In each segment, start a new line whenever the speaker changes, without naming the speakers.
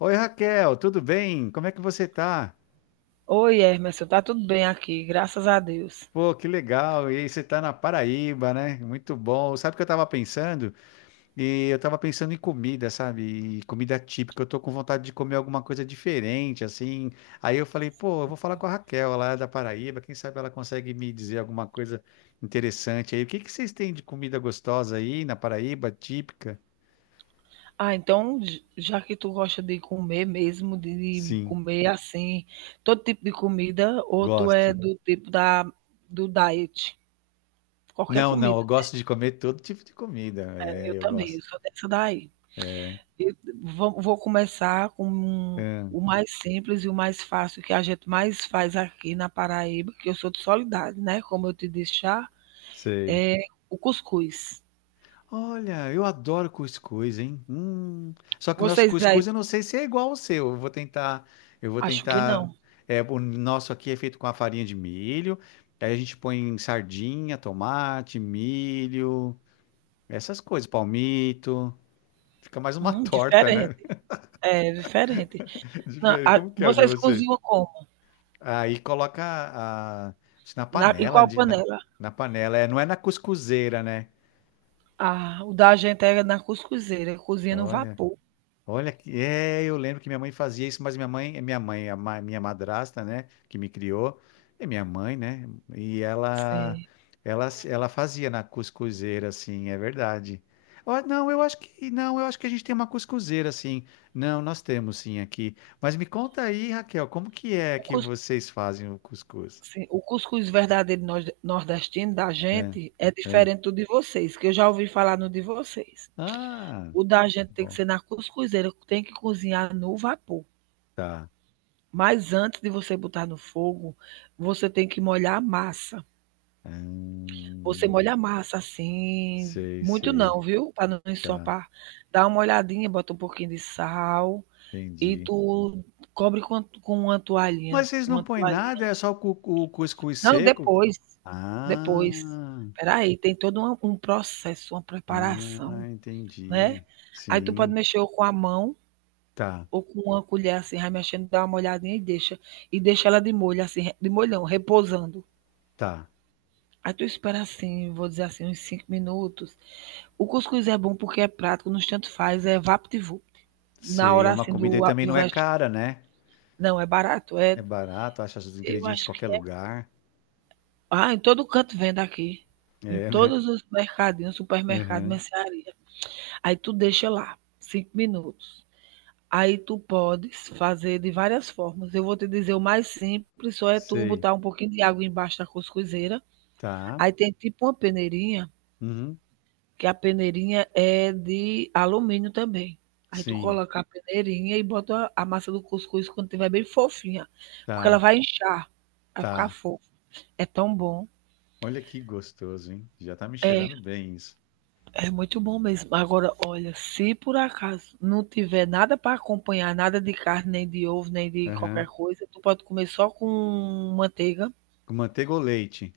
Oi Raquel, tudo bem? Como é que você tá?
Oi, Emerson, tá tudo bem aqui, graças a Deus.
Pô, que legal! E aí você tá na Paraíba, né? Muito bom. Sabe o que eu tava pensando? E eu tava pensando em comida, sabe? E comida típica. Eu tô com vontade de comer alguma coisa diferente, assim. Aí eu falei, pô, eu vou falar com a Raquel lá da Paraíba. Quem sabe ela consegue me dizer alguma coisa interessante aí. O que que vocês têm de comida gostosa aí na Paraíba, típica?
Já que tu gosta de comer mesmo, de
Sim,
comer assim, todo tipo de comida, ou tu é
gosto.
do tipo da, do diet? Qualquer
Não, não,
comida,
eu gosto de comer todo tipo de comida.
né? Eu
É, eu
também,
gosto.
eu sou dessa daí.
É,
Eu vou começar com
ah,
o mais simples e o mais fácil que a gente mais faz aqui na Paraíba, que eu sou de Soledade, né? Como eu te disse já,
sei.
é o cuscuz.
Olha, eu adoro cuscuz, hein? Hum. Só que o nosso
Vocês
cuscuz
aí,
eu não sei se é igual ao seu. Eu vou tentar, eu vou
acho que
tentar.
não.
É, o nosso aqui é feito com a farinha de milho. Aí a gente põe sardinha, tomate, milho, essas coisas, palmito. Fica mais uma torta, né?
Diferente. É diferente. Não,
Diferente.
a
Como que é o de
vocês
vocês?
cozinham como?
Aí coloca a, na
Na em
panela,
qual
de, na,
panela?
na panela. É, não é na cuscuzeira, né?
Ah, o da gente era na cuscuzeira, cozinha no
Olha.
vapor.
Olha, eu lembro que minha mãe fazia isso, mas minha mãe, a ma- minha madrasta, né, que me criou, é minha mãe, né? E ela,
Sim.
ela, ela fazia na cuscuzeira, assim, é verdade. Ó, não, eu acho que não, eu acho que a gente tem uma cuscuzeira, assim. Não, nós temos sim aqui. Mas me conta aí, Raquel, como que é
O
que
cus
vocês fazem o cuscuz?
Sim, o cuscuz verdadeiro nor nordestino da
É,
gente é
é.
diferente do de vocês, que eu já ouvi falar no de vocês.
Ah,
O da gente
tá
tem que
bom,
ser na cuscuzeira, tem que cozinhar no vapor.
tá.
Mas antes de você botar no fogo, você tem que molhar a massa. Você
Hum,
molha a massa, assim,
sei,
muito
sei,
não, viu, para não
tá.
ensopar. Dá uma olhadinha, bota um pouquinho de sal e
Entendi.
tu cobre com uma
Mas
toalhinha,
vocês não põem nada, é só o cuscuz
não,
seco?
depois,
Ah,
depois. Espera aí, tem todo uma um processo, uma
ah,
preparação, né.
entendi.
Aí tu pode
Sim,
mexer ou com a mão
tá,
ou com uma colher, assim, vai mexendo, dá uma olhadinha e deixa. E deixa ela de molho, assim, de molhão, repousando.
tá.
Aí tu espera, assim, vou dizer assim, uns 5 minutos. O cuscuz é bom porque é prático, nos tanto faz, é vapt-vupt. Na
Sei, é
hora
uma
assim
comida e
do
também
do
não é
vesti
cara, né?
Não, é barato, é
É barato, acha os
eu
ingredientes em
acho
qualquer
que é
lugar.
ah, em todo canto vende aqui. Em
É, né?
todos os mercadinhos, supermercado,
Uhum,
mercearia. Aí tu deixa lá 5 minutos. Aí tu podes fazer de várias formas. Eu vou te dizer o mais simples, só é tu
sei,
botar um pouquinho de água embaixo da cuscuzeira,
tá.
aí tem tipo uma peneirinha,
Uhum,
que a peneirinha é de alumínio também. Aí tu
sim,
coloca a peneirinha e bota a massa do cuscuz quando tiver bem fofinha, porque ela
tá,
vai inchar, vai ficar
tá.
fofa. É tão bom.
Olha que gostoso, hein? Já tá me
É,
cheirando bem isso.
é muito bom mesmo. Agora, olha, se por acaso não tiver nada para acompanhar, nada de carne, nem de ovo, nem de qualquer
Uhum.
coisa, tu pode comer só com manteiga.
Com manteiga ou leite?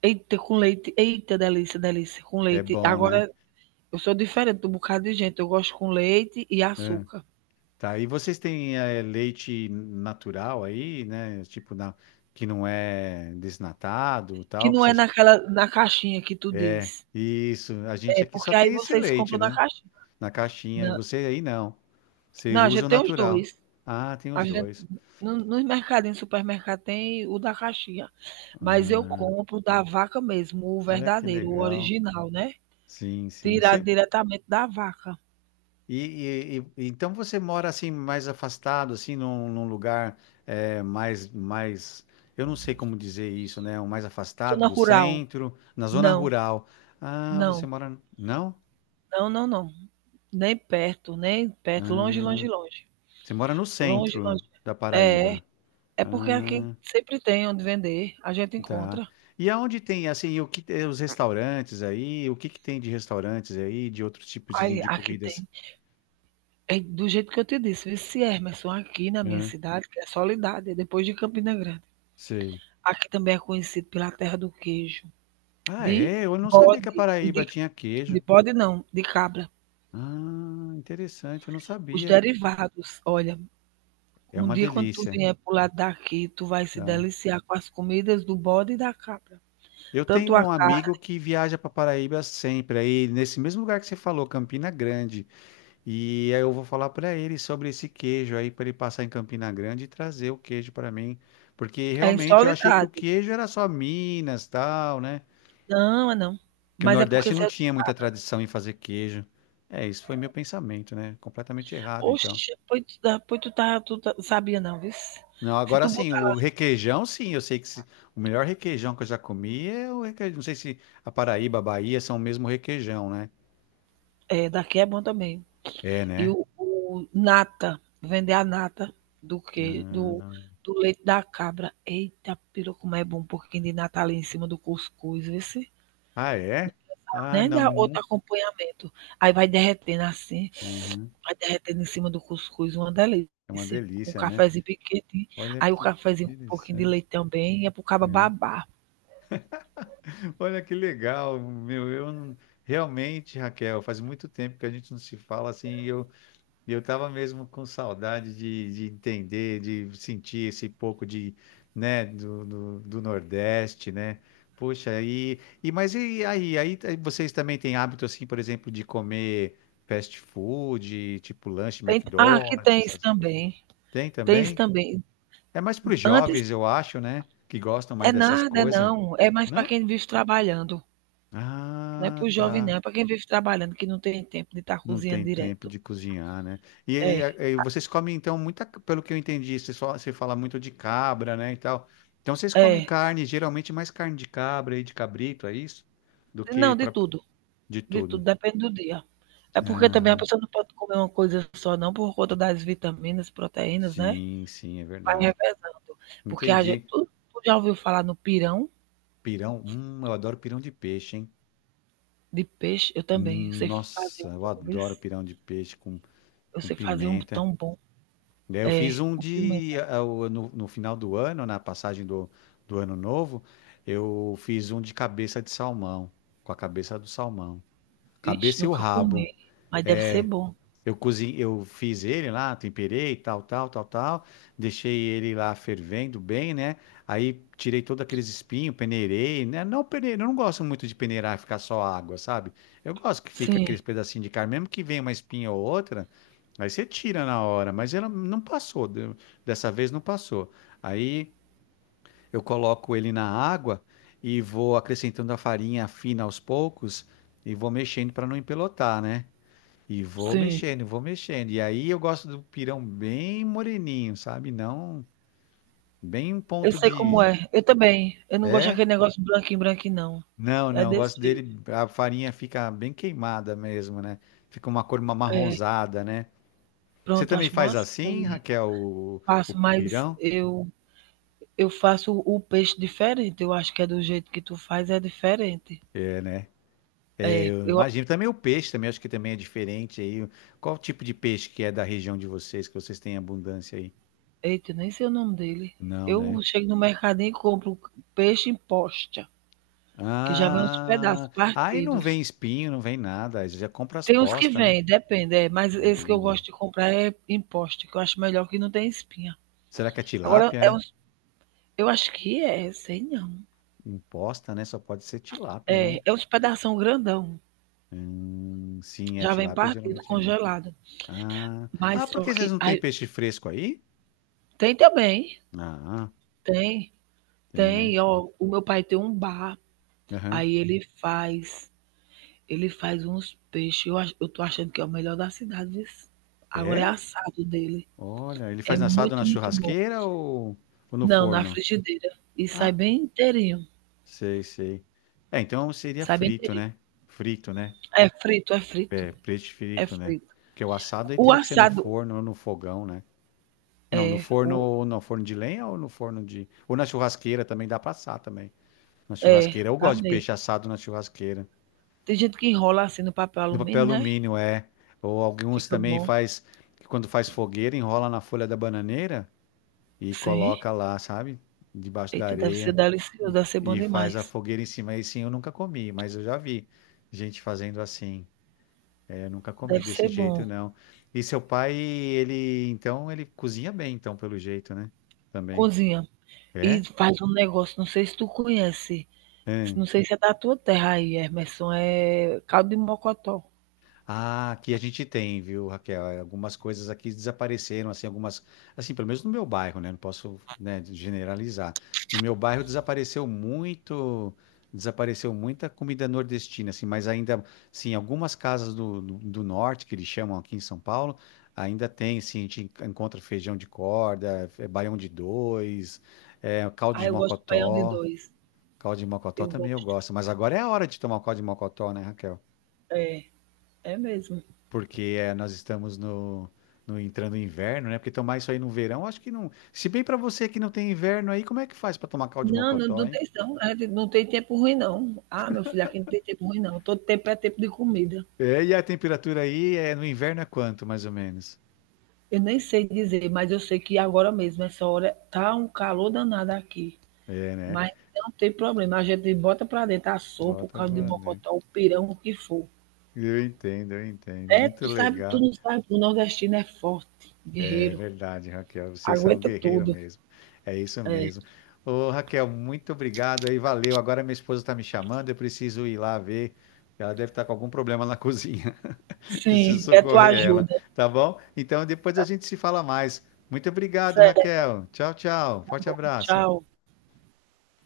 Eita, com leite. Eita, delícia, delícia. Com
É
leite.
bom, né?
Agora, eu sou diferente do bocado de gente. Eu gosto com leite e açúcar.
Tá, e vocês têm leite natural aí, né? Tipo, que não é desnatado,
Que
tal, que
não é
vocês...
naquela na caixinha que tu
é
diz.
Isso, a
É
gente aqui só
porque aí
tem esse
vocês
leite,
compram na
né?
caixinha.
Na caixinha, e
Não.
você aí não.
Não,
Vocês
a gente
usam
tem os
natural.
dois.
Ah, tem
A
os
gente,
dois.
nos mercadinhos, supermercado tem o da caixinha. Mas eu compro da vaca mesmo, o
Olha que
verdadeiro, o
legal.
original, né?
Sim, sim.
Tirado diretamente da vaca.
Então você mora assim mais afastado, assim num lugar mais, eu não sei como dizer isso, né? O mais afastado
Zona
do
rural.
centro, na zona
Não,
rural. Ah,
não,
você mora não?
não, não, não. Nem perto, nem perto. Longe, longe,
Ah,
longe.
você mora no
Longe,
centro
longe.
da
É,
Paraíba.
é porque aqui
Ah,
sempre tem onde vender. A gente
tá.
encontra.
E aonde tem assim os restaurantes aí? O que que tem de restaurantes aí? De outros tipos de,
Aí,
de
aqui
comidas?
tem. É do jeito que eu te disse, vice Emerson, aqui na minha
Ah,
cidade, que é Soledade, é depois de Campina Grande.
sei.
Aqui também é conhecido pela terra do queijo,
Ah,
de
é? Eu não sabia que a
bode, e
Paraíba tinha queijo.
de bode não, de cabra.
Ah, interessante, eu não
Os
sabia.
derivados, olha,
É
um
uma
dia quando tu
delícia,
vier pro lado daqui, tu vai se
tá?
deliciar com as comidas do bode e da cabra.
Eu
Tanto
tenho
a
um amigo
carne,
que viaja para Paraíba sempre, aí nesse mesmo lugar que você falou, Campina Grande. E aí eu vou falar para ele sobre esse queijo aí para ele passar em Campina Grande e trazer o queijo para mim, porque
é em
realmente eu achei que o
Soledade.
queijo era só Minas, tal, né?
Não, é não.
Que o
Mas é
Nordeste
porque você
não
é de
tinha
cá.
muita tradição em fazer queijo. É, isso foi meu pensamento, né? Completamente errado, então.
Oxe, pois tu, sabia não, viu?
Não,
Se
agora
tu
sim,
botar,
o requeijão, sim, eu sei que o melhor requeijão que eu já comi é o requeijão. Não sei se a Paraíba, a Bahia são o mesmo requeijão, né?
é, daqui é bom também.
É,
E
né?
o nata, vender a nata do que do
Ah,
do leite da cabra. Eita peru, como é bom um pouquinho de nata ali em cima do cuscuz, vice.
ah, é? Ah,
Né,
não,
dá outro
não.
acompanhamento. Aí vai derretendo assim,
Uhum.
vai derretendo em cima do cuscuz, uma delícia.
É uma
Com um
delícia, né?
cafezinho bem
Olha
Aí o
que
cafezinho com um pouquinho de
interessante.
leite também, é para o cabra
Uhum.
babar.
Olha que legal, meu. Eu não- realmente, Raquel, faz muito tempo que a gente não se fala assim. Eu E eu estava mesmo com saudade de entender, de sentir esse pouco de, né, do Nordeste, né? Poxa, mas e aí, vocês também têm hábito assim, por exemplo, de comer fast food, tipo lanche
Tem, ah, aqui
McDonald's,
tem isso
essas coisas?
também,
Tem
tem isso
também?
também.
É mais para os
Antes
jovens, eu acho, né? Que gostam
é
mais dessas
nada, é
coisas.
Não, é mais para
Não?
quem vive trabalhando. Não é para
Ah,
o jovem, não.
tá.
É para quem vive trabalhando, que não tem tempo de estar
Não
cozinhando
tem tempo
direto.
de cozinhar, né? E,
É,
e- e vocês comem, então, muita, pelo que eu entendi, você fala muito de cabra, né, e tal. Então, vocês comem
é.
carne, geralmente mais carne de cabra e de cabrito, é isso? Do que
Não, de tudo.
de
De tudo,
tudo.
depende do dia. É porque também a
Ah,
pessoa não pode comer uma coisa só, não, por conta das vitaminas, proteínas, né?
sim, sim, é
Vai
verdade.
revezando. Porque a gente.
Entendi.
Tu, tu já ouviu falar no pirão
Pirão, eu adoro pirão de peixe, hein?
de peixe? Eu também. Eu sei fazer
Nossa,
um
eu
bom, viu?
adoro pirão de peixe com,
Eu
com
sei fazer um
pimenta.
tão bom.
Daí Eu
É,
fiz um
com pimenta.
de. Ah, o- No, no final do ano, na passagem do ano novo, eu fiz um de cabeça de salmão, com a cabeça do salmão.
Ixi,
Cabeça e o
nunca comi.
rabo.
Mas deve ser bom.
Eu cozinhei, eu fiz ele lá, temperei, tal, tal, tal, tal. Deixei ele lá fervendo bem, né? Aí tirei todos aqueles espinhos, peneirei, né? Não peneirei, eu não gosto muito de peneirar e ficar só água, sabe? Eu gosto que fica
Sim,
aqueles pedacinhos de carne, mesmo que venha uma espinha ou outra, aí você tira na hora, mas ela não passou, dessa vez não passou. Aí eu coloco ele na água e vou acrescentando a farinha fina aos poucos e vou mexendo para não empelotar, né? E vou
sim.
mexendo, vou mexendo. E aí eu gosto do pirão bem moreninho, sabe? Não bem um
Eu
ponto
sei como
de.
é. Eu também. Eu não gosto
É?
daquele negócio branquinho, branquinho, não.
Não,
É
não. Eu
desse
gosto
jeito.
dele. A farinha fica bem queimada mesmo, né? Fica uma cor marronzada, né? Você
Pronto,
também
acho bom
faz
assim
assim,
também.
Raquel, o
Faço, mas
pirão?
eu faço o peixe diferente. Eu acho que é do jeito que tu faz, é diferente.
É, né?
É,
Eu
eu,
imagino. Também o peixe, também acho que também é diferente aí. Qual o tipo de peixe que é da região de vocês, que vocês têm abundância aí?
eita, nem sei o nome dele.
Não,
Eu
né?
chego no mercadinho e compro peixe em posta, que já vem uns pedaços
Ah, aí não vem
partidos.
espinho, não vem nada. Aí você já compra as
Tem uns que
postas, né?
vêm, depende, é, mas esse que eu
Hum.
gosto de comprar é em posta, que eu acho melhor que não tem espinha.
Será que é
Agora,
tilápia?
é
É?
uns, eu acho que é, sei não.
Imposta, né? Só pode ser tilápia, né?
É, é uns pedação grandão.
Sim, é
Já vem
tilápia,
partido,
geralmente é grande.
congelado.
Ah, ah,
Mas
por
só
que vocês
que.
não têm
Aí,
peixe fresco aí?
tem também.
Ah,
Tem.
tem, né?
Tem. Ó, o meu pai tem um bar.
Aham.
Aí ele faz. Ele faz uns peixes. Eu tô achando que é o melhor da cidade, viu? Agora é
É?
assado dele.
Olha, ele
É
faz assado na
muito, muito bom.
churrasqueira ou no
Não, na
forno?
frigideira. E sai
Ah,
bem inteirinho.
sei, sei. É, então seria
Sai bem
frito,
inteirinho.
né? Frito, né?
É frito, é frito.
É, preto
É
frito, né?
frito.
Porque o assado aí
O
teria que ser no
assado
forno ou no fogão, né? Não, no
é.
forno
O,
ou no forno de lenha. Ou no forno de. Ou na churrasqueira também dá pra assar também. Na
é,
churrasqueira. Eu
tá
gosto de
mesmo.
peixe assado na churrasqueira.
Tem gente que enrola assim no papel
No papel
alumínio, né?
alumínio, é. Ou alguns
Fica
também
bom.
faz. Que Quando faz fogueira, enrola na folha da bananeira e
Sim.
coloca lá, sabe? Debaixo da
Eita, deve ser
areia.
delicioso,
E,
deve ser bom
e faz a
demais.
fogueira em cima. Aí sim eu nunca comi, mas eu já vi gente fazendo assim. Eu nunca comi
Deve
desse
ser
jeito,
bom.
não. E seu pai, ele, então, ele cozinha bem, então, pelo jeito, né? Também.
Cozinha. E
É?
faz um negócio, não sei se tu conhece,
Hã?
não sei se é da tua terra aí, Emerson, é caldo de mocotó.
Ah, aqui a gente tem, viu, Raquel? É, algumas coisas aqui desapareceram, assim, algumas, assim, pelo menos no meu bairro, né? Não posso, né, generalizar. No meu bairro desapareceu muito, desapareceu muita comida nordestina, assim, mas ainda, sim, algumas casas do, norte, que eles chamam aqui em São Paulo, ainda tem, assim, a gente encontra feijão de corda, baião de dois, caldo
Ah,
de
eu gosto de baião de
mocotó.
dois.
Caldo de mocotó
Eu
também eu
gosto.
gosto, mas agora é a hora de tomar o caldo de mocotó, né, Raquel?
É, é mesmo.
Porque nós estamos no entrando no inverno, né? Porque tomar isso aí no verão, acho que não. Se bem para você que não tem inverno aí, como é que faz para tomar caldo de
Não, não,
mocotó,
não
hein?
tem não. É, não tem tempo ruim, não. Ah, meu filho, aqui não tem tempo ruim, não. Todo tempo é tempo de comida.
É, e a temperatura aí é, no inverno é quanto, mais ou menos?
Eu nem sei dizer, mas eu sei que agora mesmo, essa hora, tá um calor danado aqui.
É, né?
Mas não tem problema, a gente bota pra dentro a sopa, o
Bota,
caldo de
mano.
mocotó, o pirão, o que for.
Eu entendo, eu entendo.
É,
Muito
tu sabe, tu
legal.
não sabe, o nordestino é forte,
É
guerreiro,
verdade, Raquel. Vocês são um
aguenta
guerreiro
tudo.
mesmo. É isso
É.
mesmo. Ô, Raquel, muito obrigado aí. Valeu. Agora minha esposa está me chamando. Eu preciso ir lá ver. Ela deve estar com algum problema na cozinha. Preciso
Sim, quer tua
socorrer ela,
ajuda.
tá bom? Então depois a gente se fala mais. Muito obrigado,
Certo,
Raquel. Tchau, tchau.
tá
Forte
bom,
abraço.
tchau.